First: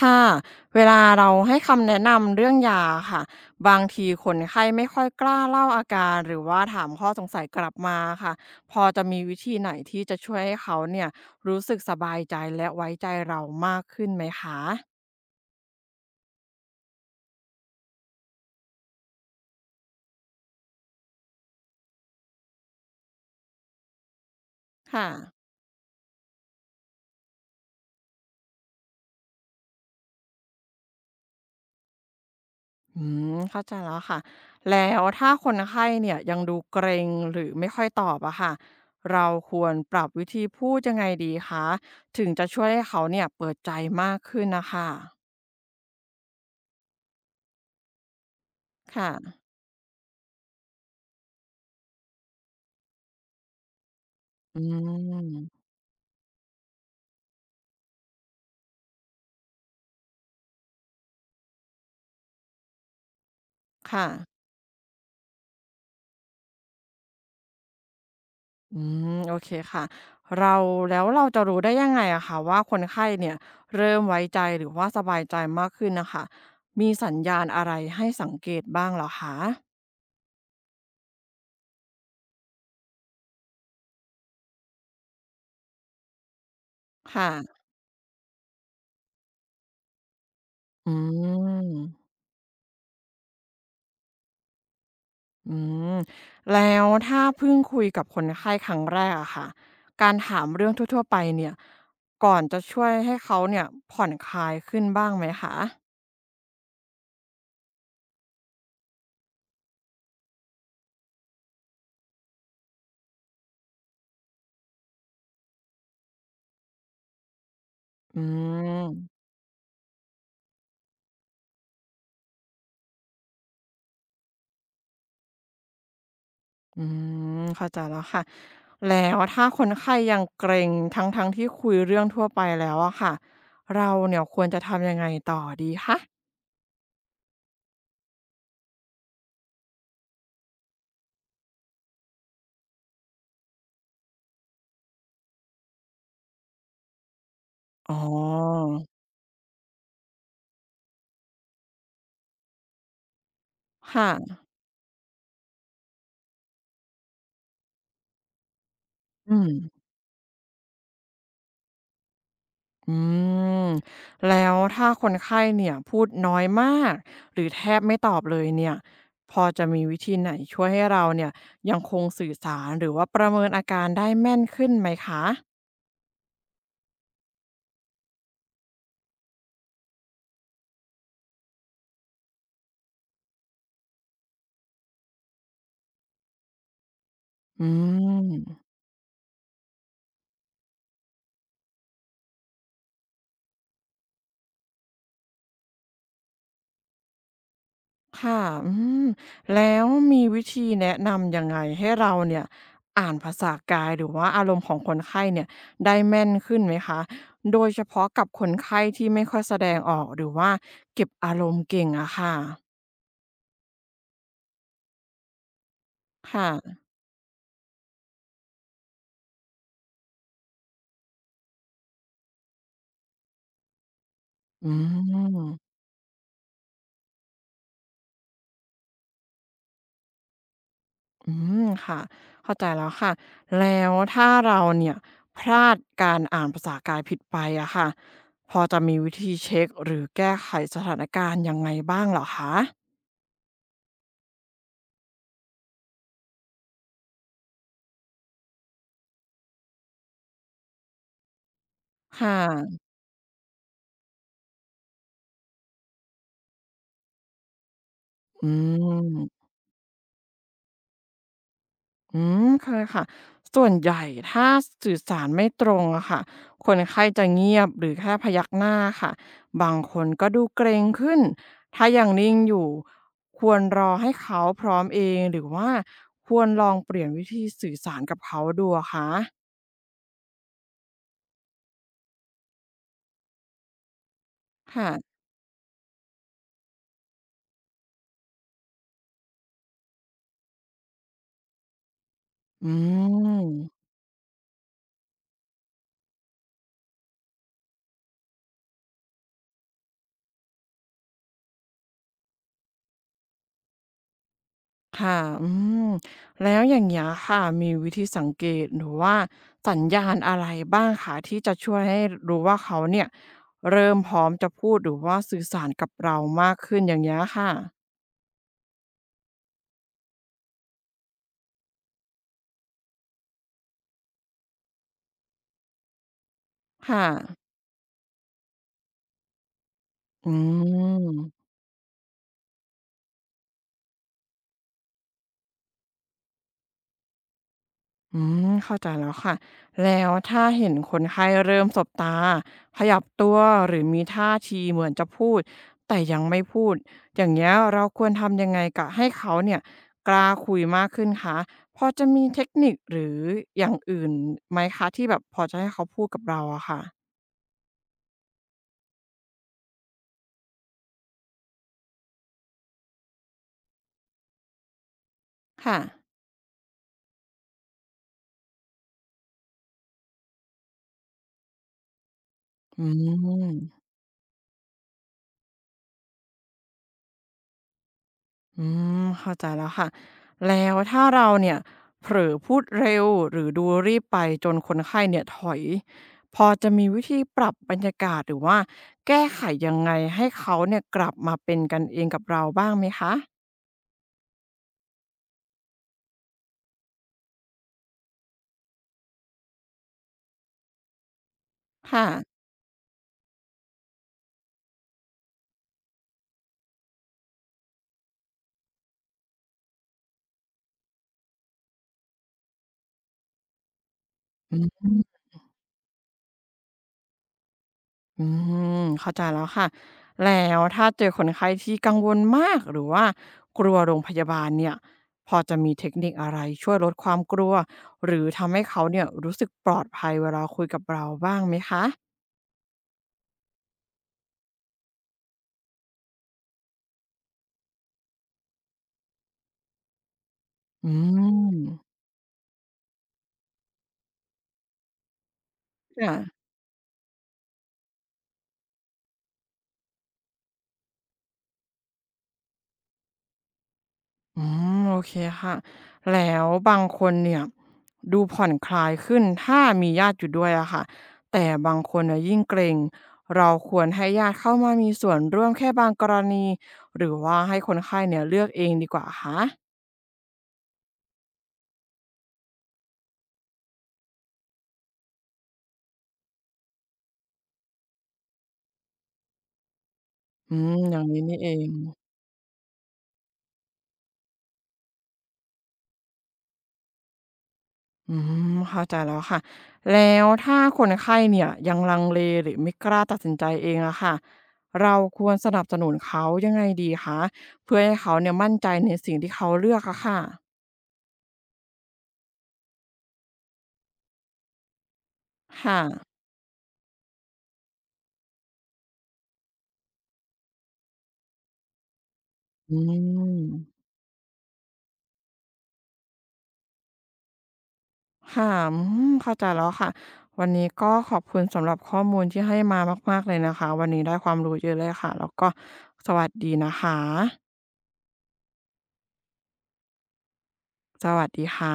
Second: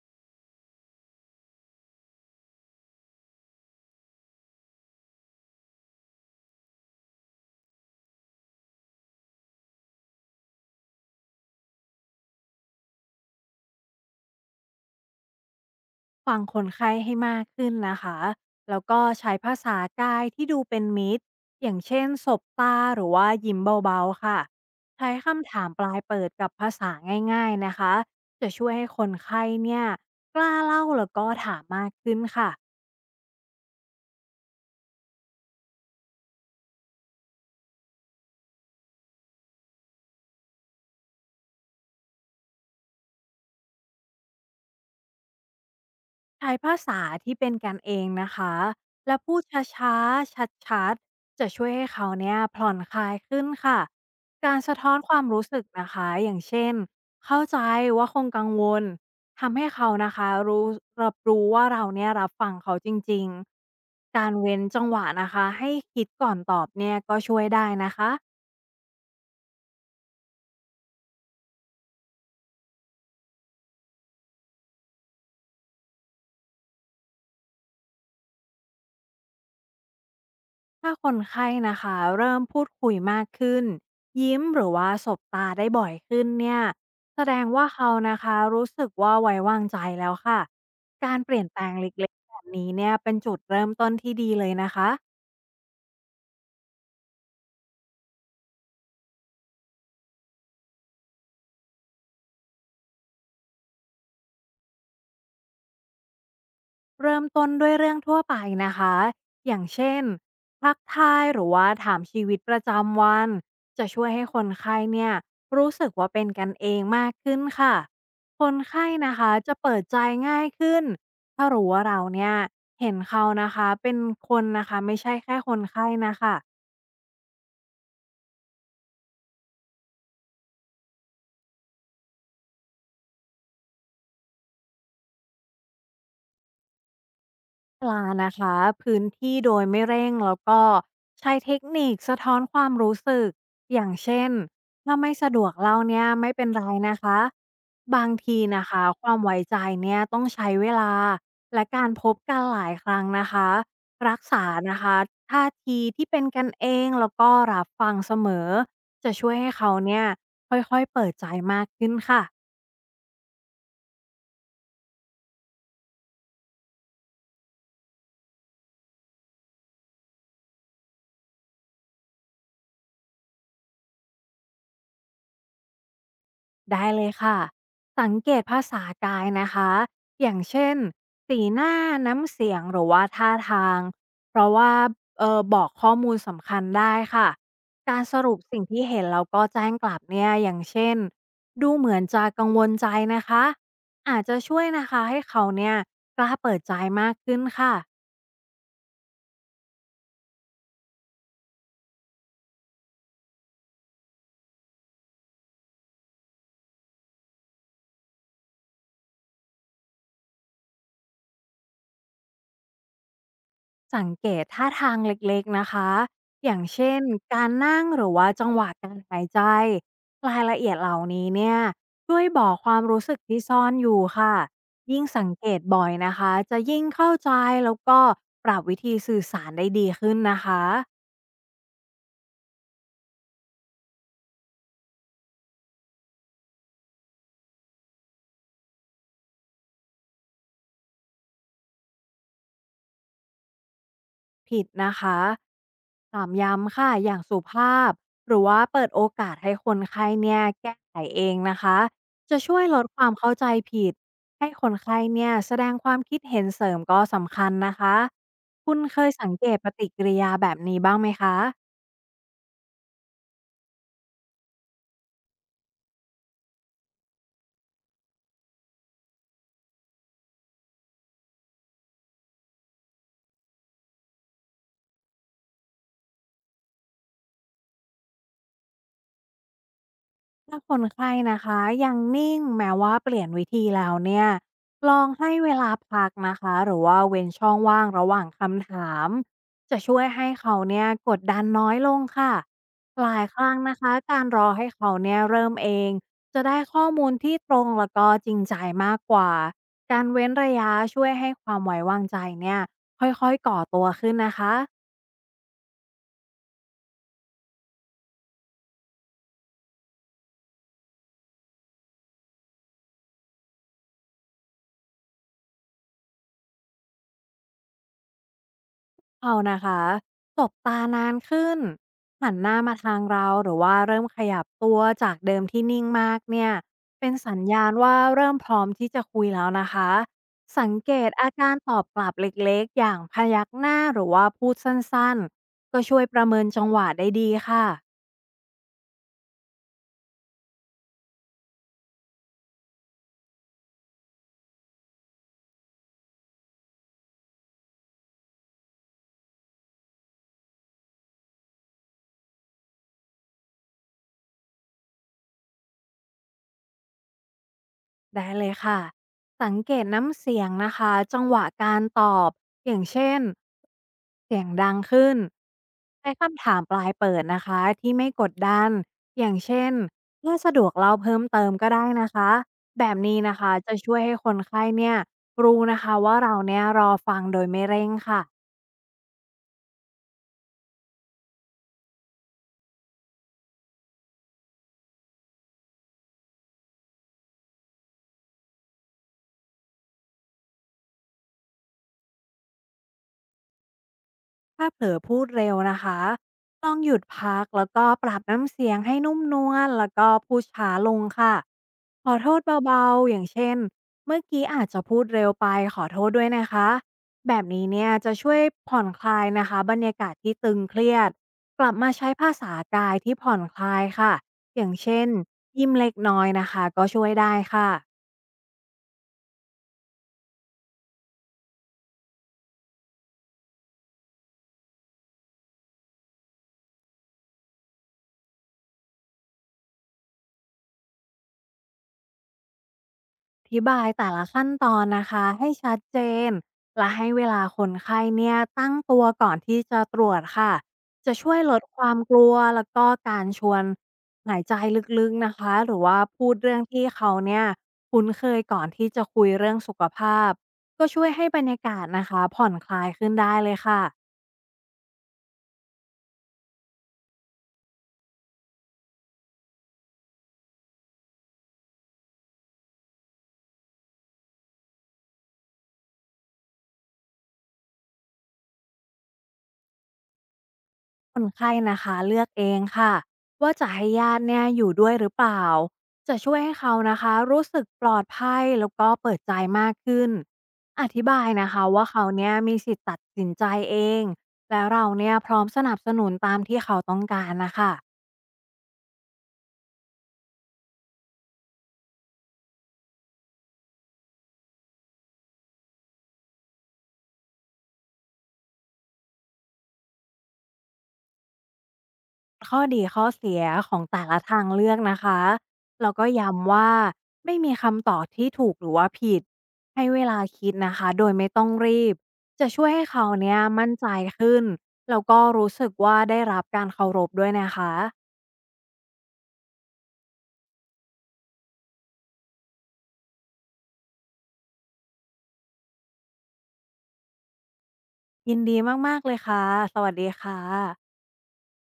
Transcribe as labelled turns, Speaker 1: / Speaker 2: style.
Speaker 1: ค่ะเวลาเราให้คำแนะนำเรื่องยาค่ะบางทีคนไข้ไม่ค่อยกล้าเล่าอาการหรือว่าถามข้อสงสัยกลับมาค่ะพอจะมีวิธีไหนที่จะช่วยให้เขาเนี่ยรู้สึกสบายใจและไว้ใจเรามากขึ้นไหมคะ
Speaker 2: ฟังคนไข้ให้มากขึ้นนะคะ แล้วก็ใช้ภาษากายที่ดูเป็นมิตรอย่างเช่นสบตาหรือว่ายิ้มเบาๆค่ะ
Speaker 1: ค่ะ
Speaker 2: ใช้คำถามปลายเปิดกับภาษาง่ายๆนะคะ จะช่วยให้คนไข้เนี่ยกล้าเล่าแล้วก็ถามมากขึ้นค่ะ
Speaker 1: อืมเข้าใจแล้วค่ะแล้วถ้าคนไข้เนี่ยยังดูเกรงหรือไม่ค่อยตอบอะค่ะเราควรปรับวิธีพูดยังไงดีคะถึงจะช่วยให้เขาเนี่ยเปิดใจมากขึ้นนะคะ
Speaker 2: ใช้ภาษาที่เป็นกันเองนะคะ และพู
Speaker 1: ค่ะ
Speaker 2: ดช้าๆ ชัดๆ จะช่วยให้เขาเนี่ยผ่อนคลายขึ้นค่ะ กา
Speaker 1: อื
Speaker 2: รสะท้อนความ
Speaker 1: ม
Speaker 2: รู้สึกนะคะ อย่างเช่นเข้าใจว่าคงกังวล ทำให้เขานะคะรู้รับรู้ว่าเราเนี่ยรับฟังเขาจริง
Speaker 1: ค่ะ
Speaker 2: ๆ การเว้นจังหวะนะคะ ให้คิดก่อนตอบเนี่ยก็ช่วยได้นะคะ
Speaker 1: อืมโอเคค่ะเราแล้วเราจะรู้ได้ยังไงอะค่ะว่าคนไข้เนี่ยเริ่มไว้ใจหรือว่าสบายใจมากขึ้นน่ะค่ะมีสัญญาณอะไรให้สังเกตบ้างเหรอคะ
Speaker 2: ถ้าคนไข้นะคะเริ่มพูดคุยมากขึ้นยิ้มหรือว่าสบตาได้บ่อยขึ้นเนี่ยแส
Speaker 1: ค่ะ
Speaker 2: ดงว่าเขานะคะรู้สึกว่าไว้วางใจแล้วค่ะ
Speaker 1: อื
Speaker 2: การเปลี่ยนแปล
Speaker 1: ม
Speaker 2: งเล็กๆแบบนี้เนี่ยเป็นจุดเริ่มต้นที่ดีเลยนะคะ
Speaker 1: อืมแล้วถ้าเพิ่งคุยกับคนไข้ครั้งแรกอะค่ะการถามเรื่องทั่วๆไปเนี่ยก่อนจะช่วยให้เขาเนี่ยผ่อนคลายขึ้นบ้างไหมคะ
Speaker 2: เริ่มต้นด้วยเรื่องทั่วไปนะคะ อย่างเช่นทักทายหรือว่าถามชีวิตประจำวันจะช่วยให้คนไข้เนี่ยรู้สึกว่าเป็นกันเองมากขึ้นค่ะ
Speaker 1: อื
Speaker 2: คน
Speaker 1: ม
Speaker 2: ไข้นะคะจะเปิดใจง่ายขึ้นถ้ารู้ว่าเราเนี่ยเห็นเขานะคะเป็นคนนะคะไม่ใช่แค่คนไข้นะคะ
Speaker 1: อืมเข้าใจแล้วค่ะแล้วถ้าคนไข้ยังเกรงทั้งที่คุยเรื่องทั่วไปแล้วอะค่ะเราเนี่ยควรจะทำยังไงต่อดีคะ
Speaker 2: ปลานะคะพื้นที่โดยไม่เร่งแล้วก็ใช้เทคนิคสะท้อนความรู้สึกอย่างเช่นถ้าไม่สะดวกเล่าเนี่ยไม่เป็นไรนะคะ
Speaker 1: อ๋อ
Speaker 2: บางทีนะคะความไว้ใจเนี่ยต้องใช้เวลาและการพบกันหลายครั้งนะคะรัก
Speaker 1: ค่ะ
Speaker 2: ษานะคะท่าทีที่เป็นกันเองแล้วก็รับฟังเสมอจะช่
Speaker 1: อื
Speaker 2: วยให้เขา
Speaker 1: ม
Speaker 2: เนี่ยค่อยๆเปิดใจมากขึ้นค่ะ
Speaker 1: อืมแล้วถ้าคนไข้เนี่ยพูดน้อยมากหรือแทบไม่ตอบเลยเนี่ยพอจะมีวิธีไหนช่วยให้เราเนี่ยยังคงสื่อสารหรือว่าประเมินอาการได้แม่นขึ้นไหมคะ
Speaker 2: ได้เลยค่ะสังเกตภาษากายนะคะอย่างเช่นสีหน้าน้ำเสียงหรือว่าท่าทางเพราะว่าบอกข้อมูลสำคัญได้ค่ะ
Speaker 1: อื
Speaker 2: การสรุปสิ่ง
Speaker 1: ม
Speaker 2: ที่เห็นแล้วก็แจ้งกลับเนี่ยอย่างเช่นดูเหมือนจะกังวลใจนะคะอาจจะช่วยนะคะให้เขาเนี่ยกล้าเปิดใจมากขึ้นค่ะ
Speaker 1: ค่ะอืมแล้วมีวิธีแนะนำยังไงให้เราเนี่ยอ่านภาษากายหรือว่าอารมณ์ของคนไข้เนี่ยได้แม่นขึ้นไหมคะ โดยเฉพาะกับคนไข้ที่ไม่ค่อยแสดงออกหรือว่าเก็บอารมณ์เก่งอะค่ะ
Speaker 2: สังเกตท่าทางเล็กๆนะคะอย่าง
Speaker 1: ค่ะ
Speaker 2: เช่นการนั่งหรือว่าจังหวะการหายใจรายละเอียดเหล่านี้เนี่ยช่วยบอกความรู้สึกที่ซ่อนอยู่ค่ะ
Speaker 1: อื
Speaker 2: ยิ่งสังเกต
Speaker 1: ม
Speaker 2: บ่อยนะคะจะยิ่งเข้าใจแล้วก็ปรับวิธีสื่อสารได้ดีขึ้นนะคะ
Speaker 1: อืมค่ะเข้าใจแล้วค่ะแล้วถ้าเราเนี่ยพลาดการอ่านภาษากายผิดไปอะค่ะพอจะมีวิธีเช็กหรือแก้ไขสถานการณ์ยังไงบ้างเหรอคะ
Speaker 2: ผิดนะคะถามย้ำค่ะ อย่างสุภาพ หรือว่าเปิดโอกาสให้คนไข้เนี่ยแก้ไขเองนะคะ
Speaker 1: ค
Speaker 2: จะช่วย
Speaker 1: ่ะ
Speaker 2: ลดความเข้าใจผิดให้คนไข้เนี่ยแสดงความคิดเห็นเสริมก็สำคัญนะคะ
Speaker 1: อื
Speaker 2: คุณเคยสังเก
Speaker 1: ม
Speaker 2: ตปฏิกิริยาแบบนี้บ้างไหมคะ
Speaker 1: อืมเคยค่ะส่วนใหญ่ถ้าสื่อสารไม่ตรงอะค่ะคนไข้จะเงียบหรือแค่พยักหน้าค่ะบางคนก็ดูเกรงขึ้นถ้ายังนิ่งอยู่ควรรอให้เขาพร้อมเองหรือว่าควรลองเปลี่ยนวิธีสื่อสารกับเขาดูอะคะ
Speaker 2: ถ้าคนไข้นะคะยังนิ่งแม้ว่าเปลี่ยนวิธีแล้วเนี่ย
Speaker 1: ค่ะ
Speaker 2: ลองให้เวลาพักนะคะหรือว่าเว้นช่องว่างระหว่างคำถามจะช่วยให้เขาเนี่ยกดดันน้อยลงค่ะ
Speaker 1: อื
Speaker 2: หลายครั้งนะ
Speaker 1: ม
Speaker 2: คะการรอให้เขาเนี่ยเริ่มเองจะได้ข้อมูลที่ตรงแล้วก็จริงใจมากกว่าการเว้นระยะช่วยให้ความไว้วางใจเนี่ยค่อยๆก่อตัวขึ้นนะคะ
Speaker 1: ค่ะอืมแล้วอย่างเงี้ยค่ะ มีวิธีสังเกตหรือว่าสัญญาณอะไรบ้างคะที่จะช่วยให้รู้ว่าเขาเนี่ยเริ่มพร้อมจะพูดหรือว่าสื่อสารกับเรามากขึ้นอย่างเงี้ยค่ะ
Speaker 2: เอานะคะสบตานานขึ้นหันหน้ามาทางเราหรือว่าเริ่มขยับตัวจากเดิมที่นิ่งมากเนี่ย
Speaker 1: ค่ะ
Speaker 2: เป็นสัญญาณว่าเริ่มพร้อมที่จะคุยแล้วนะคะ
Speaker 1: อื
Speaker 2: สังเกตอา
Speaker 1: ม
Speaker 2: การตอบกลับเล็กๆ อย่างพยักหน้าหรือว่าพูดสั้นๆ ก็ช่วยประเมินจังหวะได้ดีค่ะ
Speaker 1: อืมเข้าใจแล้วค่ะแล้วถ้าเห็นคนไข้เริ่มสบตาขยับตัวหรือมีท่าทีเหมือนจะพูดแต่ยังไม่พูดอย่างเงี้ยเราควรทำยังไงกะให้เขาเนี่ยกล้าคุยมากขึ้นคะพอจะมีเทคนิคหรืออย่างอื่นไหมคะที่แบบพอจะให้เขาพูดกับเราอะค่ะ
Speaker 2: ได้เลยค่ะ สังเกตน้ำเสียงนะคะจังหวะการตอบอย่างเช่นเสียงดังขึ้น
Speaker 1: ค่ะ
Speaker 2: ใช้คำถามปลายเปิดนะคะที่ไม่กดดันอย่างเช่นถ้าสะดวกเล่าเพิ่มเติมก็ได้นะคะ
Speaker 1: อื
Speaker 2: แบบนี้นะคะ
Speaker 1: ม
Speaker 2: จะช่วยให้คนไข้เนี่ยรู้นะคะว่าเราเนี่ยรอฟังโดยไม่เร่งค่ะ
Speaker 1: อืมเข้าใจแล้วค่ะแล้วถ้าเราเนี่ยเผลอพูดเร็วหรือดูรีบไปจนคนไข้เนี่ยถอยพอจะมีวิธีปรับบรรยากาศหรือว่าแก้ไขยังไงให้เขาเนี่ยกลับมาเป็นกันเองกับเราบ้างไหมคะ
Speaker 2: ถ้าเผลอพูดเร็วนะคะลองหยุดพักแล้วก็ปรับน้ำเสียงให้นุ่มนวลแล้วก็พูดช้าลงค่ะ
Speaker 1: ค่ะ
Speaker 2: ขอโทษเบาๆอย่างเช่นเมื่อกี้อาจจะพูดเร็วไปขอโทษด้วยนะคะแบบนี้เนี่ยจะช่วยผ่อนคลายนะคะบรรยากาศที่ตึงเครียดกลับมาใช้ภาษากายที่ผ่อนคลายค่ะอย่างเช่นยิ้มเล็กน้อยนะคะก็ช่วยได้ค่ะ
Speaker 1: อืมเข้าใจแล้วค่ะแล้วถ้าเจอคนไข้ที่กังวลมากหรือว่ากลัวโรงพยาบาลเนี่ยพอจะมีเทคนิคอะไรช่วยลดความกลัวหรือทำให้เขาเนี่ยรู้สึกปลอดภัยเวลาคุยกับเราบ้างไหมคะ
Speaker 2: อธิบายแต่ละขั้นตอนนะคะให้ชัดเจนและให้เวลาคนไข้เนี่ยตั้งตัวก่อนที่จะตรวจค่ะ
Speaker 1: อื
Speaker 2: จะช่วยล
Speaker 1: ม
Speaker 2: ดความกลัวแล้วก็การชวนหายใจลึกๆนะคะหรือว่า
Speaker 1: ค่ะ
Speaker 2: พูดเรื่องที่เขาเนี่ยคุ้นเคยก่อนที่จะคุยเรื่องสุขภาพก็ช่วยให้บรรยากาศนะคะผ่อนคลายขึ้นได้เลยค่ะ
Speaker 1: อืมโอเคค่ะแล้วบางคนเนี่ยดูผ่อนคลายขึ้นถ้ามีญาติอยู่ด้วยอะค่ะแต่บางคนน่ะยิ่งเกรงเราควรให้ญาติเข้ามามีส่วนร่วมแค่บางกรณีหรือว่าให้คนไข้เนี่ยเลือกเองดีกว่าคะ
Speaker 2: คนไข้นะคะเลือกเองค่ะว่าจะให้ญาติเนี่ยอยู่ด้วยหรือเปล่าจะช่วยให้เขานะคะรู้สึกปลอดภัยแล้วก็เปิดใจมากขึ้น
Speaker 1: อืม
Speaker 2: อ
Speaker 1: อย่า
Speaker 2: ธิ
Speaker 1: ง
Speaker 2: บา
Speaker 1: นี้
Speaker 2: ย
Speaker 1: นี่เอ
Speaker 2: นะคะ
Speaker 1: ง
Speaker 2: ว่าเขาเนี่ยมีสิทธิ์ตัดสินใจเองและเราเนี่ยพร้อมสนับสนุนตามที่เขาต้องการนะคะ
Speaker 1: อืมเข้าใจแล้วค่ะแล้วถ้าคนไข้เนี่ยยังลังเลหรือไม่กล้าตัดสินใจเองอะค่ะเราควรสนับสนุนเขายังไงดีคะเพื่อให้เขาเนี่ยมั่นใจในสิ่งที่เขาเลือกอะค่ะ
Speaker 2: ข้อดีข้อเสียของแต่ละทางเลือกนะคะ
Speaker 1: ค่ะ
Speaker 2: แล้วก็ย้ำว่าไม่มีคำตอบที่ถูกหรือว่าผิดให้เวลาคิดนะคะ โดยไม่ต้องรีบจะช่วย
Speaker 1: อื
Speaker 2: ให้เขาเนี้ย
Speaker 1: ม
Speaker 2: มั่นใจขึ้นแล้วก็รู้สึกว่าได้รับการเคารพด้วยนะคะ
Speaker 1: ค่ะอืมเข้าใจแล้วค่ะวันนี้ก็ขอบคุณสำหรับข้อมูลที่ให้มามากๆเลยนะคะวันนี้ได้ความรู้เยอะเลยค่ะแล้วก็สวัสดีนะคะ
Speaker 2: ยินดีมากๆเลยค่ะสวัสดีค่ะ
Speaker 1: สวัสดีค่ะ